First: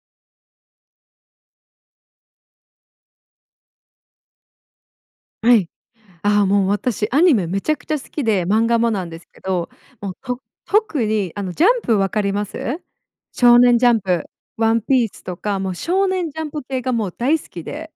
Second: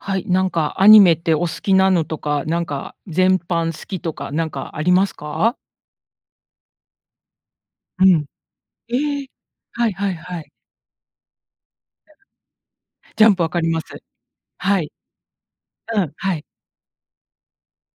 はい。なんかアニメってお好きなのとか、なんか全般好きとか、なんかありますはか？い。ああ、もう私、アニメめちゃくちゃう好きん。で漫画もなんですえ、けど。はいもはいう、はとい。特に、あの、ジャンプ分かります？ジャンプ分少かり年まジす。ャンプ、ワはンい。ピースとか、もうう少ん。年はジャい。ンプ系がもう大好きで、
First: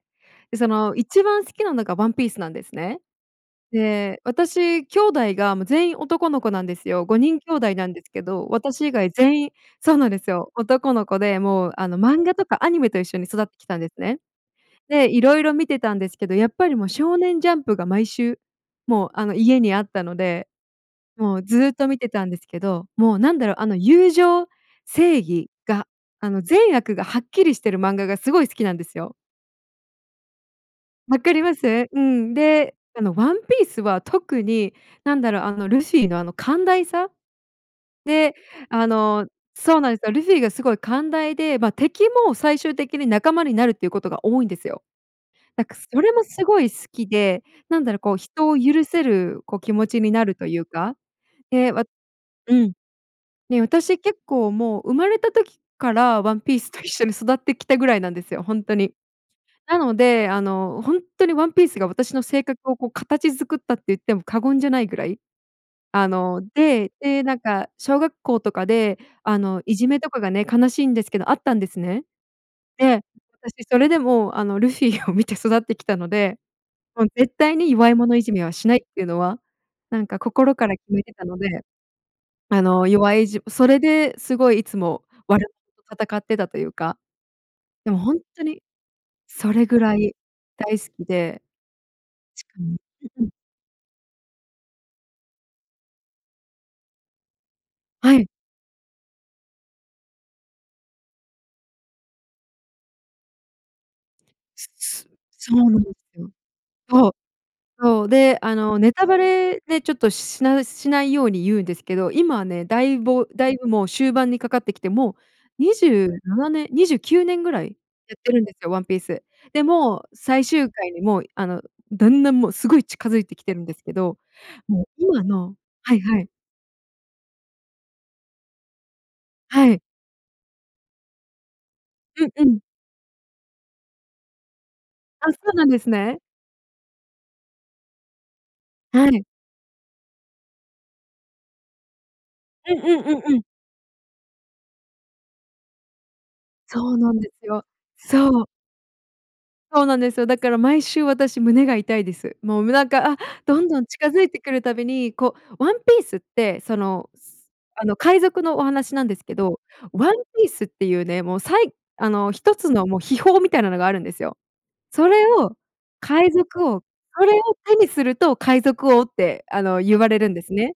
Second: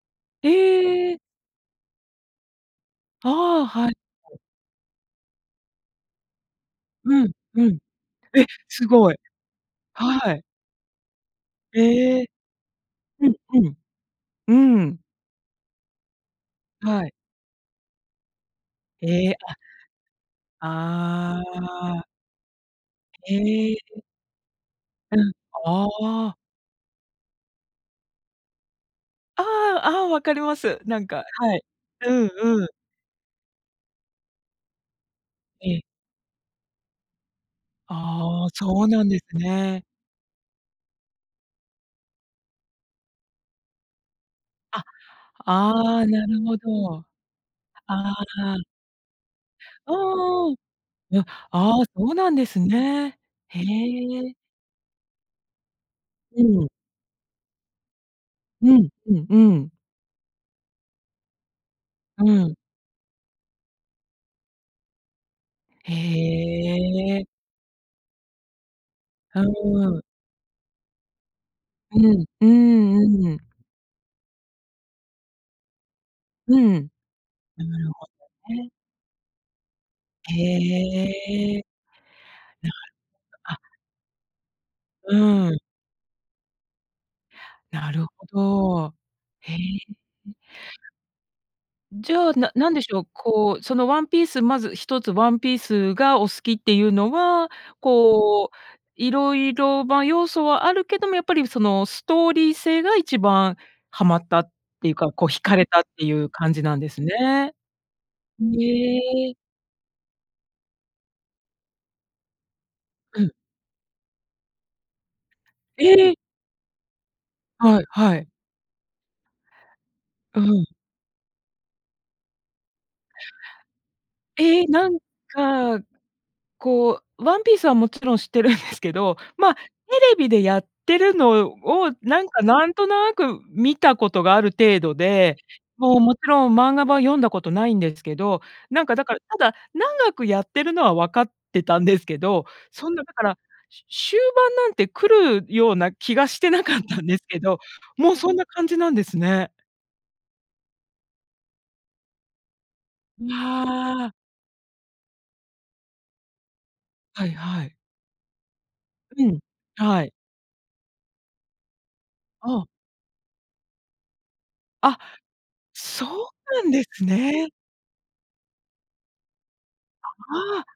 でその、え！一番好きなのがワンピースなんですね。ああ、はい。で、私兄弟がもう全員男の子なんですよ。ごうん、にん兄うん。弟え、なんですけど、私す以ご外い。全員そうなんですはい。よ。男の子でもう、あの、漫え。画とかアニメと一緒にうん、育ってうきん。たんですね。うーん。で、色々見てたんですけど、やっぱりもうはい。少年ジャンプが毎週もう、あえの、え。あ家にあったので、もあうずっと見あ。てたんですけど、もう何だろう、あへのえ。友情、う正ん。義が、あああ。の善悪がはっきりしてる漫画がすごい好きなんですよ。ああ、ああ、分かります。なんか、分かりはまい。す？ううんん。うん。で、あのワンピースは特に何だろう、あのええ。ルフィの、あの寛大さ？で、ああ、そあうなんでの、すそうね。なんすよ、ルフィがすごい寛大で、ま、敵も最終的に仲間になるっていうことが多いんですよ。あ、なんか、あそあ、れもなるすほごい好ど。きで、何だろう、あこう人をあ。許せる、こう、気持あちになるとあ。いうか、や、え、ああ、わそうなんでうすん、ね。へね、私、結え。構もう生まれた時から、ワうンピーん。スと一緒に育ってきたぐらいなんですよ、ほんうとん、に。ううーん。なので、あの、ほんとにワンピースが私のう性ん。格をこう、形作ったって言っても過言じゃないぐらい？へあの、でで、え。なんか小学校とかで、ああ、うの、いじーめん。とかがね、悲しいんですけど、あったんですうね。ん、うーで、ん、うん。私それでも、あのルフィーを見て育ってきたので、うん。もう絶対にな弱るいほ者いじめはどしね。ないっていうのは、なんかへ心から決めてたので。え。あなるの、弱いじほど、あそれですごいいつも、う悪ーん。と戦ってたというか。なでもるほんほとに、ど。そへえ。れぐらい大好きで。じゃ、しなか何もでしょう、ううん。こう、そのワンピース、まず一つ、ワンピースがお好きっていうのは、はい。こう、色々、ま、要素はあるけども、やっぱりそのストーリー性が一番ハマったっすていうすか、こう惹かそれうたなっんでていすうよ。感じなんですそう、ね。そう。で、あん、の、ネえタバえ。レでちょっと、しないしないように言うんですけど、今はね、だいうぼん。だいぶもう終盤にかかってきて、もうにじゅえ！ななねん、29年ぐらいはいやはっい。てるんですよ、ワンピース。で、もう、う最ん。終回に、もう、あの、だんだんもうすごい近づいてきてるんですけど、え、もうなん今のか、はいはい。こう、ワンピースはもちろん知ってるんですけど、まあ、テはい。レビでやってるのを、なうんんか、うん。なんとなく見たことがある程度あ、で、そうなんですもうもね。ちろん、漫画版読んだことないんですけど。なんかだはから、い。ただ長くやってるのは分かってたんですけど、うんそんうんなだうかんうら、ん。しゅ終盤なんて来るような気がしてなかっそうたんなでんすでけすど、よ。もうそんそなう。感じなんですね。そうなんですよ。だから毎週私、胸が痛いです。もう、むなんか、あ、どんどんま近あ。付いてくるたびに、こうワンピースって、その、はいすはい。あの、海賊のお話なんでうすけん、ど、はワい。ンピースっていうね、もうさいあの一あ。つのもう秘宝みたいのがあるんですよ。あ、それをそう海な賊んで王、すそれをね。手にすると海賊王って、あの、言われるんですあね。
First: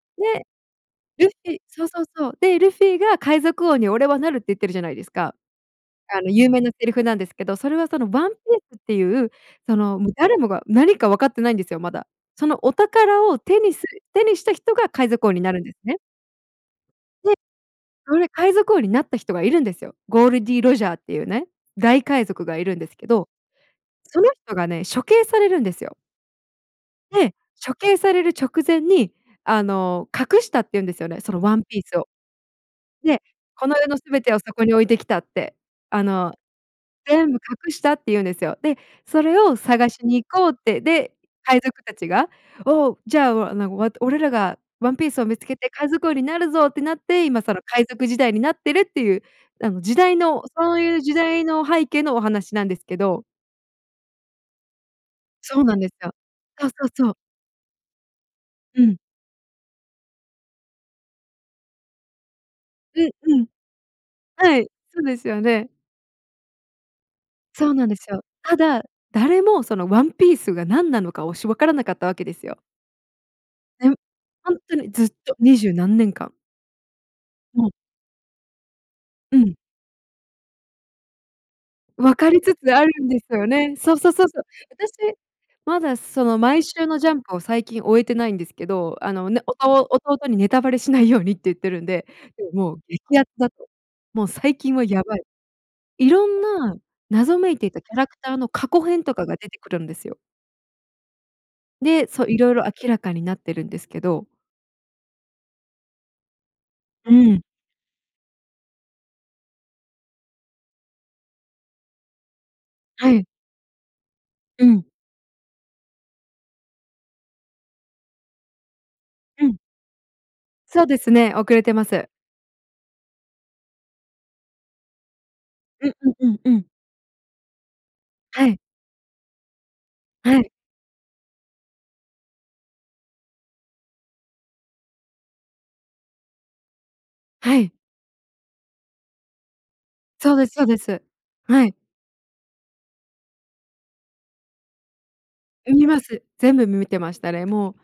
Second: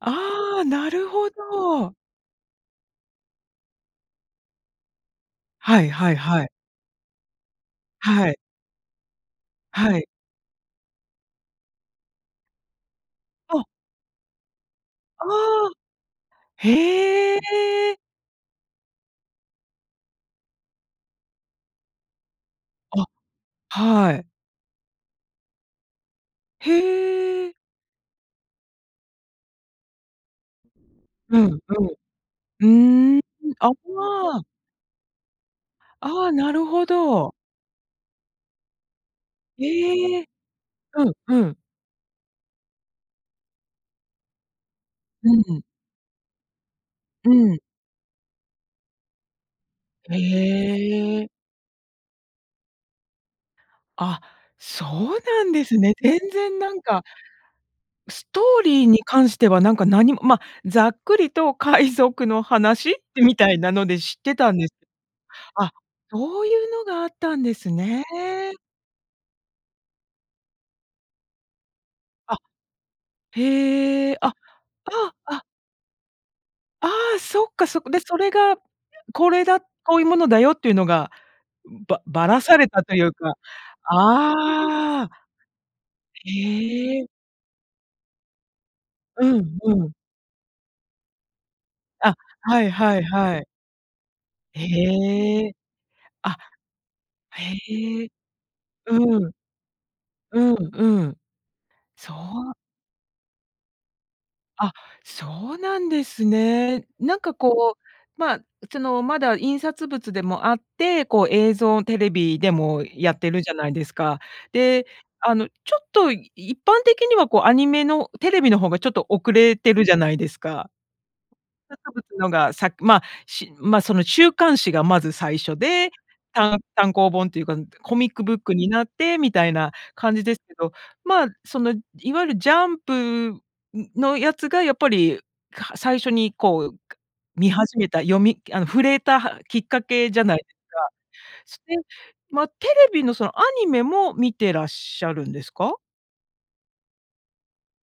あ。で、ああ、なるほルフィそうど。そうそう。で、ルフィが「海賊王に俺はなる！」って言ってるじゃないですか。はいはいあのはい。有名なセリフなんですけど、それはそのワはンピい。ースっていう、そはの、い。もう誰もが何か分かってないんですよ、まだ。そのお宝を手あ。にする手にした人が海あ賊王になるんあ。ですね。で、へえそれ、海賊王になった人がいるんですよ。ゴールディーロジャーっていうね、大海賊がいるんですあ。けど、はそい。の人がね、処刑されるんですよ。で、へえ。処刑される直前に、あの、隠したって言うんですよね、そうのワんンピースを。うん、うーん。で、「こあの世のすべてをあ。そこに置いてきた」って、あああ、の、なるほ全ど。部隠したって言うんですよ。で、それを探しへにえ。行こうって、うん、で、うん。海賊たちが、「おお、じゃあ、わ、なんか、わ、俺らがワンピースをう見つけん。て海賊王になるぞ」ってなって、う今そん。の海賊時代になってるっていう、あの、時代へのそういう時え。代の背景のお話なんですけど。あ、そうなんそでうなすんですね。よ。全然そうなんそうかそう。ストーリうーん。に関してはなんか何もま、ざっくりと海賊の話っうんて、みうん。たいなので知ってたんはでい、す。そうですよね。あ、そういうのがあったんでそすうなんでね。すよ。ただ、誰もそのワンピースが何なのか、おしわからなかったわけであ、すよ。ねむへえ、あ、あほんとにずっあ、と、あ。二十何年間。ああ、そっもかう。そっか、で、それが、こうれん。だ、こういうものだよっていうのが、ば分ばからりつされつたあといるんうでか、すよね。そうそうそうそう。ああ。私、まだ、その、毎週へのえ。ジャンプを最近追えてないんですけど、あうのね、おん、とううん。弟に「ネタバレしないように」って言ってるんで、あ、で、はいもうはい激アツはい。だと。もう最近はやばい。へえ、いろあ、んな謎めいていたキャへラえ。クターの過去う編とかん。が出てくるんですよ。うんうん。で、そそう色う。々明らかになってるんですけど。あ、そうなんですね。うなんかん。こう、まあ、そのまだ印刷物でもあって、こう映像、テレビでもはやっい。てるじゃないですか。うで、ん。あの、ちょっと、い一般的にはこうアニメの、テレビの方がちょっと遅うれん。てるじゃないですか。そうですね、遅れて印ま刷す。物のがさま、し、ま、その週刊誌がまず最初うで、んうんうんうたんん。単行本というか、うん、コミックブッはクい。になってみたいな感じではすい。けど、まあ、その、いわゆるジャンプ、ん、のやつがやっぱり、か、最初にこう、か、見はい。始めた読みあの、触れたはきっかけじゃそないうでですすそうでか。す。そはい。れ、ま、テレビの、そのアニメも観てらっしゃるんですう、か？見ます。全部む、見てましたね。もう、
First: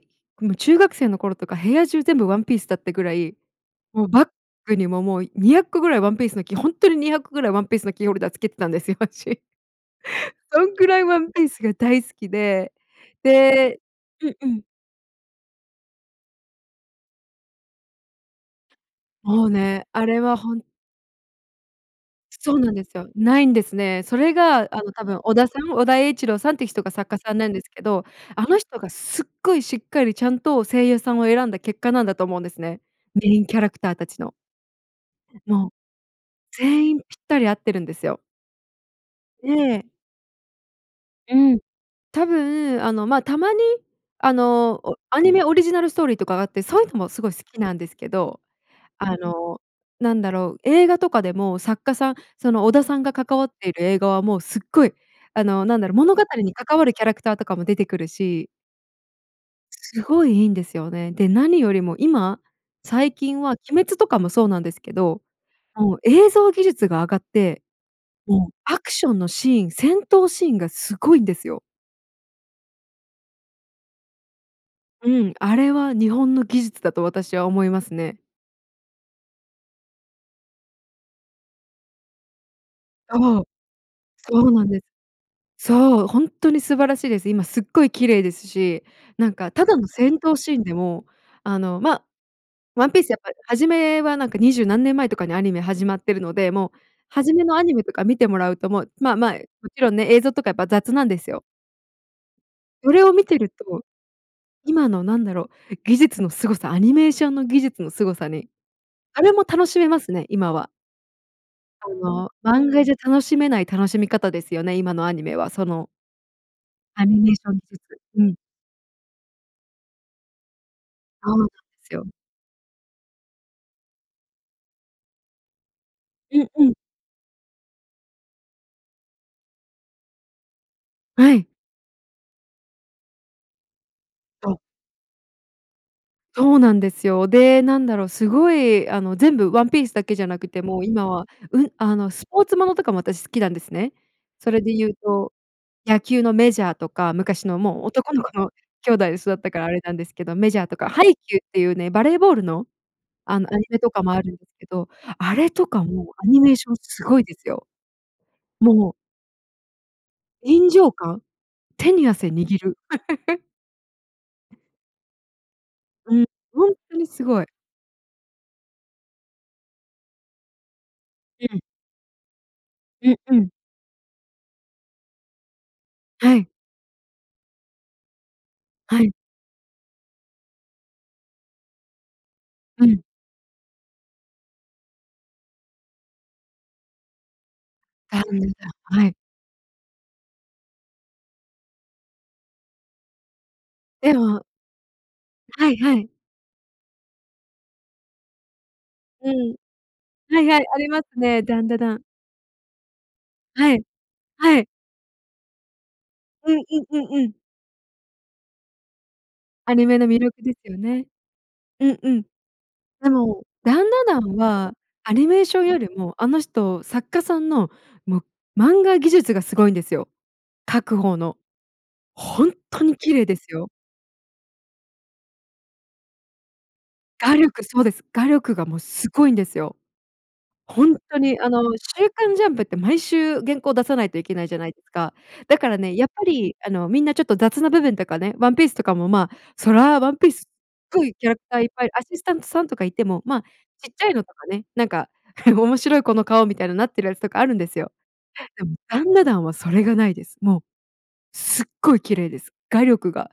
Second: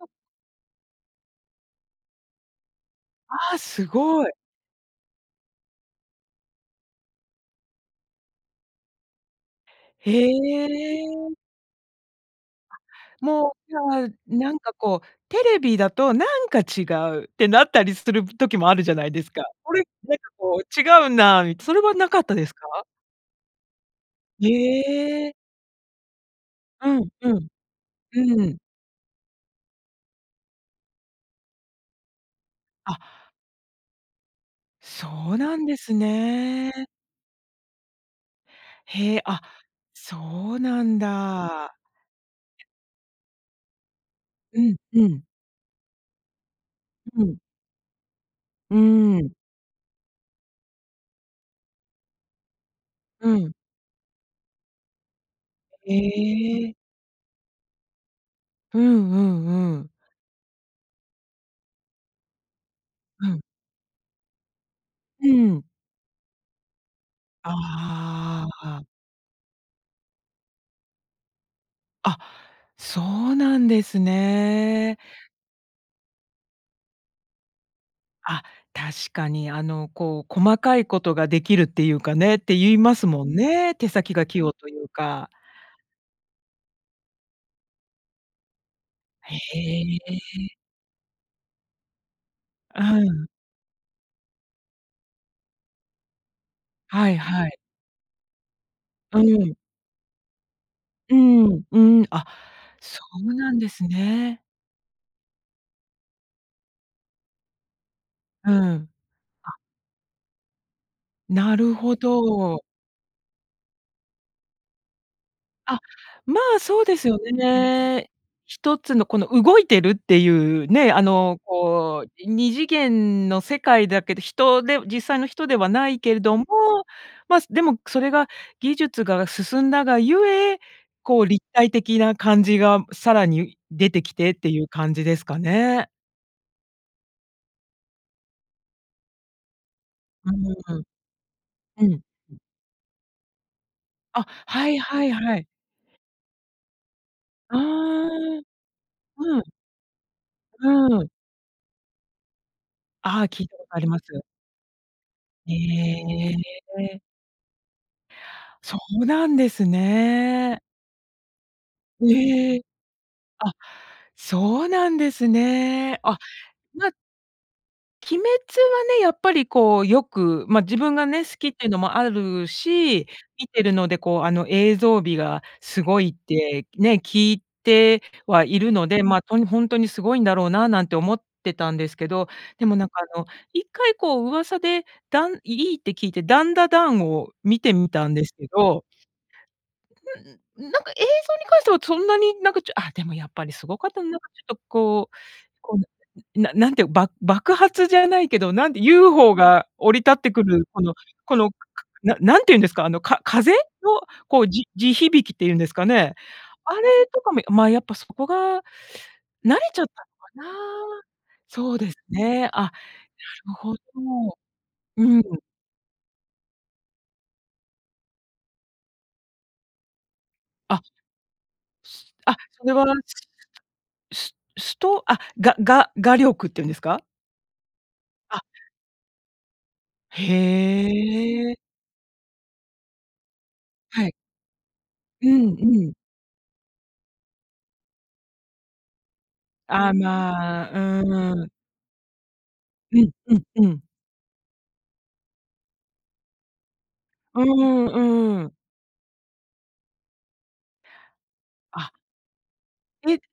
あ。もう中学生の頃とか、部屋中全部ワンピースだったぐらい、ああ、すもうごバッい。グにも、もう200個ぐらいワンピースのきほんとに200個ぐらいワンピースのキーホルダーつけてたんですよ、私。へそんぐらいワンえ。ピースが大好きで、あ、もう、じゃであ、うんうなんん。かこう、「テレビだと、なんか違う」ってなったりする時もあるじゃないですか。もう「これ、ね、あなんれかはほこんう違うな」みそれはなかったですそうか？なんですよ。ないんですね。それへが、あの、多分、え。尾田さん、尾田栄一郎さんっていう人がうん作家うさんなん。んですけど、うあのん。人がすっごいしっかり、ちゃんと声優さんを選んだ結果なんだと思うんですね。あ。メインキャラクターたちの。そうなんもう、ですね。全員ぴったり合ってるんですよ。へえ、あ、ええ。そうなんうん、だ。多分、あの、ま、たまに、あうんの、おうアん。ニメオリジナルストーリーとかがあってそういうのもすうごいん。好きなんですけど、うあん。の、なんだろう、映画とかでも作家さん、その尾田さんがう関わっん。ている映画はもうすっごい、あの、なんだへろ、物語にえ。関わるキャラクターとかも出てくるしうんうんうん。すごいいいんですよね。で、何よりも今、最う近ん。は鬼滅とかもそうなんですけど、うん。もう映像技術が上がって、あもうアあ。クションのシーン、戦闘シーンがすごいんですよ。あ、そうなんですね。うん。あれは、日本の技術だと私は思いますね。あ、確かに、あの、こう細かいことができるっていうかねって言いますもんそう、ね、手先が器そ用うなんといです。うか。そう、ほんとに素晴らしいです。今すっごい綺麗ですし、なんへかただの戦闘シえ。ーンでも、あの、ま、ワあ、ンピーうスやっん。ぱり初めは、なんか、二十何年前とかにアニメ始まってるので、もうはいはじめはい。のアニメとか見てもらうと、もう、ま、うまい、ん。もちろんね、映像とかやっぱ雑なんうーですよ。ん、うん。あ、そそれを見うてるなんでと、すね。今の何だろう、技術のすごさ、アニメーションの技術のすごさに、うん。あれも、あ。楽しめますね、今は。なるあほの、ど。漫画じゃ楽しめない楽しみ方ですよね。今のアニメは、そあ、のまあ、そうでアすよニメーションぎす。ね。うん。一つのこの動いてるっていうね、あその、うなんすこう、よ。い二次元の世界だけど、人で実際の人ではないけれどうも、んうん。ます、でも、くそれが技術が進んだがゆえ、こうは立い。体的な感じがさらに出てきてってそう。いう感じですかね？そうなんですよ。で、なんだろう、すごい、あの、全部ワンピースだけじゃうーなくてもん、う今は、うん、うん。あうん。の、スポ [unintelligible] ーツものとかも私好きなんですね。あ、それはでい言うはいと、はい。野球のメジャーとか、昔あのもうあ。男の子の兄弟で育っうん。たからあれなんですけど、メジャーうとかハん。イキュー！！ていうね、バレーボールの？ああ、あ聞いの、たアこニとあメりとまかもあす。るけど、あれへとかもアニメーションえ。すごいですよ。そもううなんですね。臨場感？手に汗へ握え。る。あ、そうなんですね。うあ、ん、ほんまとにすごい。鬼滅はね、やっぱりこうよく、ま、自分がね、好きっうん。ていうのもあるし、う、う見ん。てるのでこう、あの映像美がすごいっはい。て、ね、聞いてはいるので、はい。ま、とに「ほんとにすごいんだろうな」なんて思ってたんですけど、でもうなんか、ん。あの、一回こう噂で、だんいいいって聞いて、ダンダダンを見てみた [unintelligible] んですけじゃ、どはい。うん、なんか映像に関しては、そんなになんかちょあ、でもやっぱりすごかった、なんえかちもょっとこうはいこはい。う、な何てう、ば爆発じゃないけど、なんでユーうホん。ー降り立ってはくいはい、る、あこりのますこね、のダンダダン。な何て言うんですか、あの、か風？はい、のこう、はい。じ地響きって言うんですかね？うんあうれんうんとうかん。も、ま、やっぱそこが慣れアちゃっニメのた魅力のかでな。すよね。そううですんうん。ね。あ、なでもるほど。ダンダダンは、うアん。ニメーションよりもあの人、作家さんのもう漫画技術がすごいんですよ、描あく方の。すあ、ホンそれトは、に [unintelligible] 綺麗ですよ。すすとあ、がが画力っていうんですか？画力、そうです。画あ。力がもうすごいんですよ。へほんとにあえ。の、週刊ジャンプって毎週原稿出さなはいい。といけないじゃないですか。うんだうからん。ね、やっぱりあの、みんなちょっと雑な部分とかね、ワンピースとかも、ま、そあ、らワンピースっま、ごいキャうラクん。ターいっぱい、アシスタントさんとかいうてんも、うま、んうん。ちっちゃいのとかね、なんか 面白いこの顔みたいななってるやつとかうーあるんですよ。ん、うん。でもダンダダンはそれがないです。もう。すっあ。ごい綺麗です、画力えが。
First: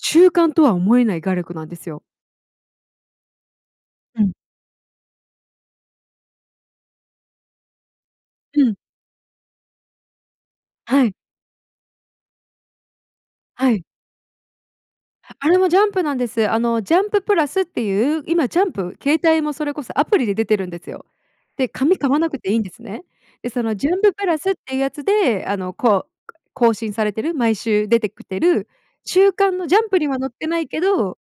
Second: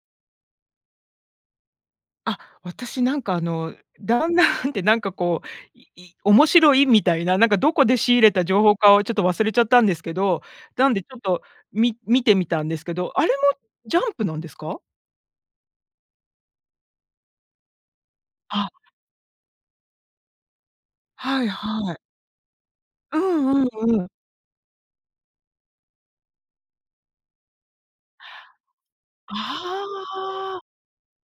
中間とは思えない画力なんですよ。あ、私なんかあの、うダん。ンダンってなんかこう、いい面白いみたいな、なんかどこで仕入れた情う報ん。かをちょっと忘れちゃったんですけど、なんではちい。ょっとみ見てみたんですけど、あれもはい。ジャンプなんですか？あれもジャンプなんです。あのジャンププラスっていう、今ジャあ。ンプ、携帯もそれこそアプリで出てるんですよ。はいで、はい。紙買わなくていいんですね。うで、んうそんのジュンうん。ププラスっていうやつで、あの、こう更新されてる、毎週出てくてる週刊のジャンプあには載ってなあ。いけど、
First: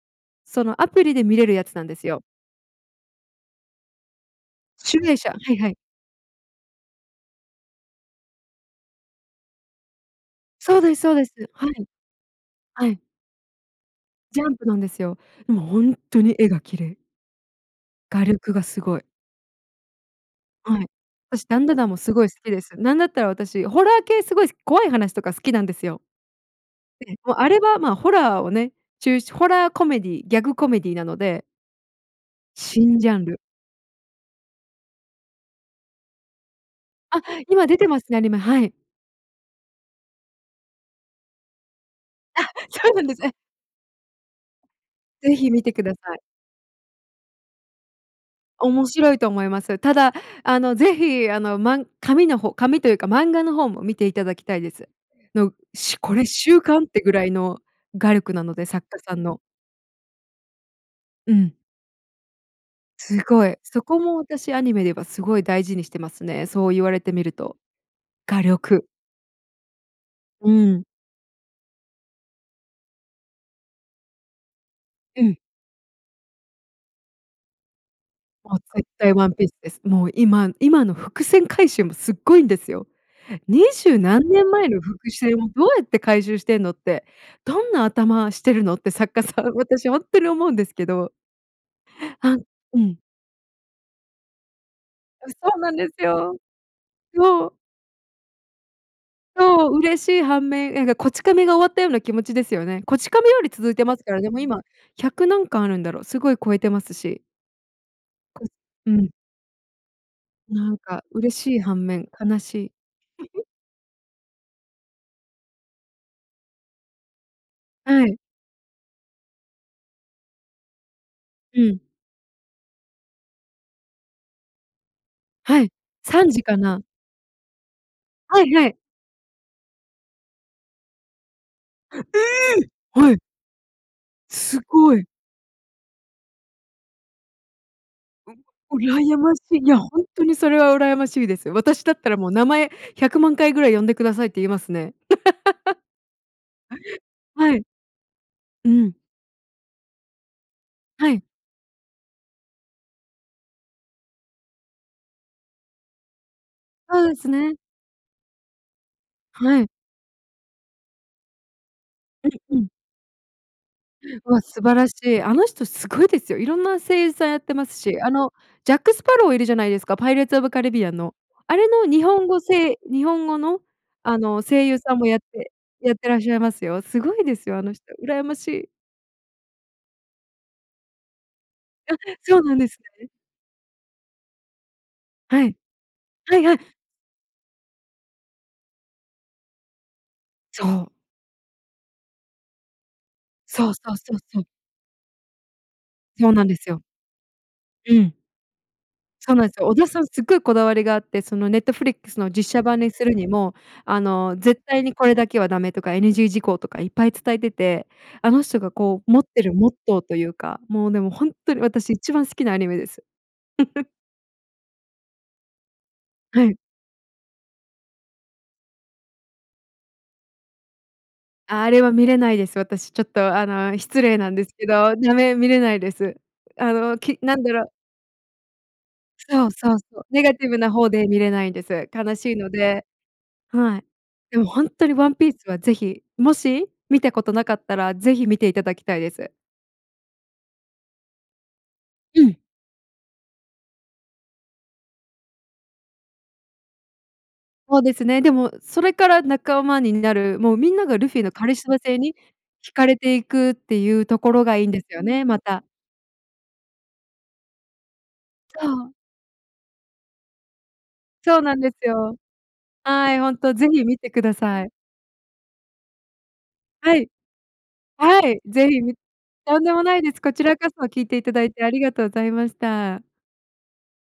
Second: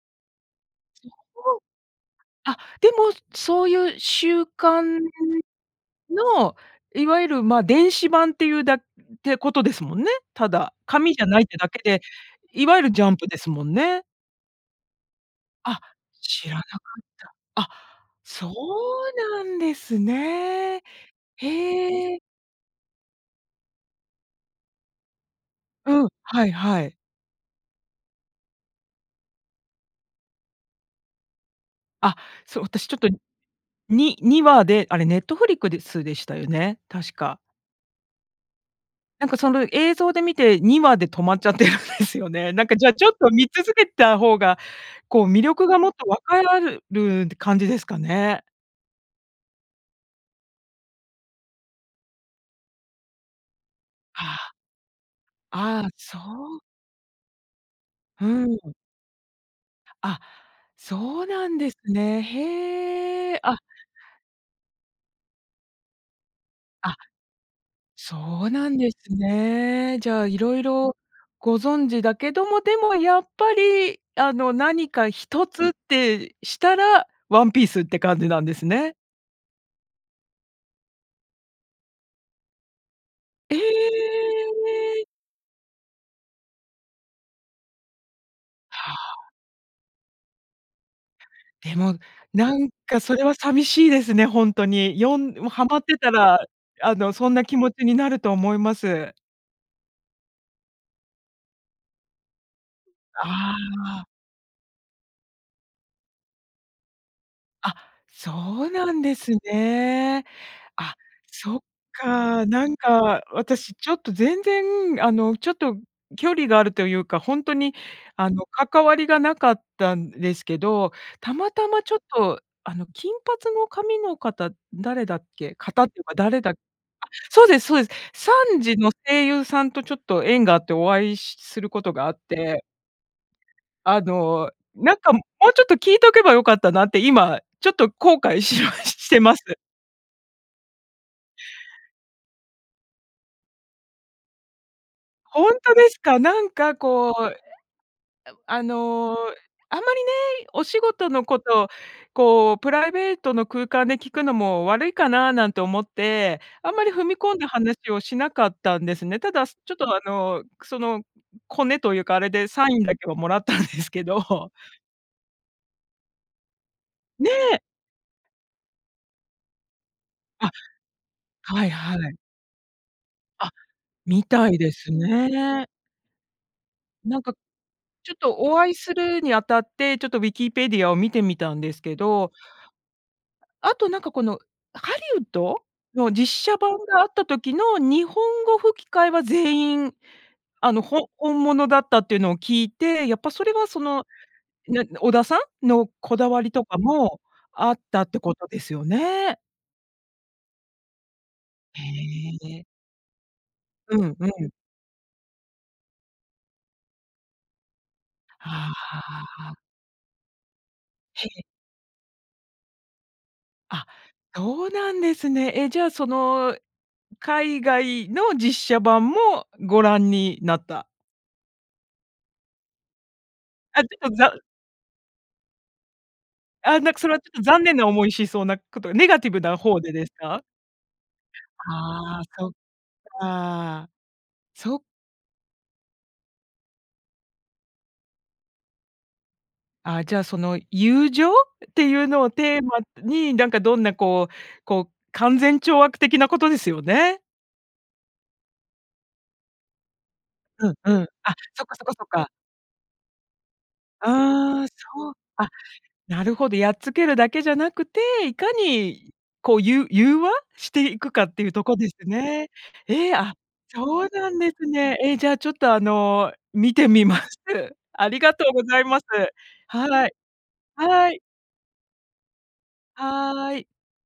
そのアそう。プリで見れる [unintelligible] やつなんですよ。あ、でもそういう週集刊英社、はいはい。の、いわゆる、ま、電子版っていうだてことですもんね。ただ。そうですそ紙うじでゃす。ないってはだけい。で、いわゆはるジい。ャンプですもんね。ジャンプなんですよ。もうあ、本当に知絵らがなか綺っ麗。た。あ、画そう力がすごい。なんですはね。い。私、ダンダダンもへすえ。ごい好きです。なんだったら私ホラー系すごいす怖い話とか好きなんですよ。うん、はいはい。で、あれは、ま、ホラーをね、ちゅうしホラーコメディー、ギャグコメディーなので。あ、そう。私ちょっ新と、ジャンル。に2話であれネットフリックスですでしたよね、確あ、か。今出てますね、アニメ。はい。なんか、その映像で見て、2話で止まっちゃってるんですよあ、ね。なんか、じゃそあうなちんょっですとね。見続けた方が、こうぜ魅ひ見力てがくもっだとさい。分かる感じですかね。面白いと思います。ただ、あの是非、あの、まん紙の方紙というか漫画の方も見ていたあだきあ。たいです。のああ、しゅこそれう。週刊ってぐらいの画う力なのでん。作家さんの。あ、そううなん。んですね。すへえ。ごい。あ。そこも私、アニメではすごい大事にしてますね。そう言わあ。れてみると。画そうなん力。ですね。じゃあ、う色ん。々ご存知だけども、でもやっぱり、あの、何かうん。一つってしたら、ワンピースって感じなんでもうす絶ね。対ワンピースです。もう今今の伏線回収も、すっごいんですよ。え！二十何年前の伏線をどうやって回収してんのって。どんな頭してるのっては作家あ。さん。私ほんっとに思うんですけど。でも、あんなんうん。かそれは寂しいですね、ほんとに。よあ、んそもううハなんマっでてすたよ。ら、あの、そんなそう。気持ちになると思います。そう。嬉しい反面、えんか、こち亀めが終わったような気持ちですよね。こち亀あめより続いてますあ。から、でも今、百何巻あるんだろう？すごい超えてますし。あ、こんそうなうんん。ですね。なんあ、か嬉しそっい反面、悲か。しない。んか 私ちょっと全然、あの、ちょっと距離があるというか、ほんとに、はい。あの、関わりがなかったんですけど、たまうたん。まちょっと、あの、金髪の髪の方、誰だっけ？はい、方っていうかサン誰ジだあ、かな？そうですそうです。サはいンはジい。の声優さんとちょっと縁があって、お会いしすることがあっえて。え！はい。あの、すなごんい。か、もうちょっと聞いとけば良かったなって、今ちょっと後うわ、悔しまし羨てまましす。い。いや、ほんとにそれは羨ましいですよ。私だったらもう名前、100万回ぐらい呼んでくださいって言いますね。ほんと ですか？なんかこう、はい。あうん。の、あんまりね、お仕事はい。のこと、こうプライベートの空間で聞くのも悪いかな、なんて思って、あんまりそ踏うでみす込んだね。話をしなかったんですね。ただすはい。ちょっと、あの、くそのコネというか、あうれで、んうサん。インだけはもらったんですけどうわ、ほ。素晴らしい。あの人すごいですよ。いろんな声優さねんやってえ。ますし。あの、ジャックスパロウいるじゃないですか、パイレーツオあ、ブカリビアンの。あはれい、のは日い。本語せ日本語あ、の、あみの、たい声で優すさんもやってね。やってらっしゃいますよ。すごなんいか、ですよ、あの人。ちょっ羨まとしおい。会いするにあたって、ちょっとウィキペディアを見てみたんですあ、けど。そうなんですね。あと、なんかこの、ハリウッはい。ド？の実はいは写い。版があった時の日本語吹き替えは全員、そあの、う。ほ本物だったっていうのを聞いて、やっぱそれはそうそそうの、そうそう。なん尾田さん？のこだそうわなんりでとすかよ。もあっうたっん。てことですよそうね。なんすよ。尾田さんすっごいこだわりがあって。そのネットフリックスへの実写え。版にするにも、うあん、うの、ん。絶対にこれだけはダメとか、NG 事項とかいっぱい伝えてて。あの人はがこう、持ってるあ。モットーというか。もう、でも、へほんえ。とに私、一番好きなアニメです。あ、そうなんですね。え、じゃあ、そはの、い。海外の実写版もご覧になった？あ、あれは観れないです。私ちょっと、あの、あ、で失も、礼だなんうですけど。だめ、観れないです。ああ、なんか、の、それきはちょなっと、んだ残ろう。念な思いしそうなこと、ネガティブそうなそう方でそでう。すネガか？ティブな方で観れないんです。悲ああ、しいそのっで。はい。か。でもほんそっとにワンピースは是非、もし観たことなかったら、是非観ていただきたいです。あ、じゃあ、その友情？っていううのをん。テーマに、なんか、どんな、こうこう勧善懲悪的なことですよね？ほうですね。でも、それから仲間になる、もううみん、んなうが、ん。ルフィのあ、カリそっスか、マそか性そにか。惹かれていく、っていうところがあいあ、いんですよそう。ね、まあ、た。なるほど。やっつけるだけじゃなくて、いかそう。にこう、ゆ融和？していくかっそうていうなんとでこですすよ。ね。えはえ、い、ほあ、んと、是非観そうてくなだんでさすい。ね。え、じゃあ、ちょっと、あの、観てはみい。ます。あはりがい。とうご是ざ非いみます。とんでもないはい。です。こちらこそ聞いはてい。いただいて、ありがとうございました。はい。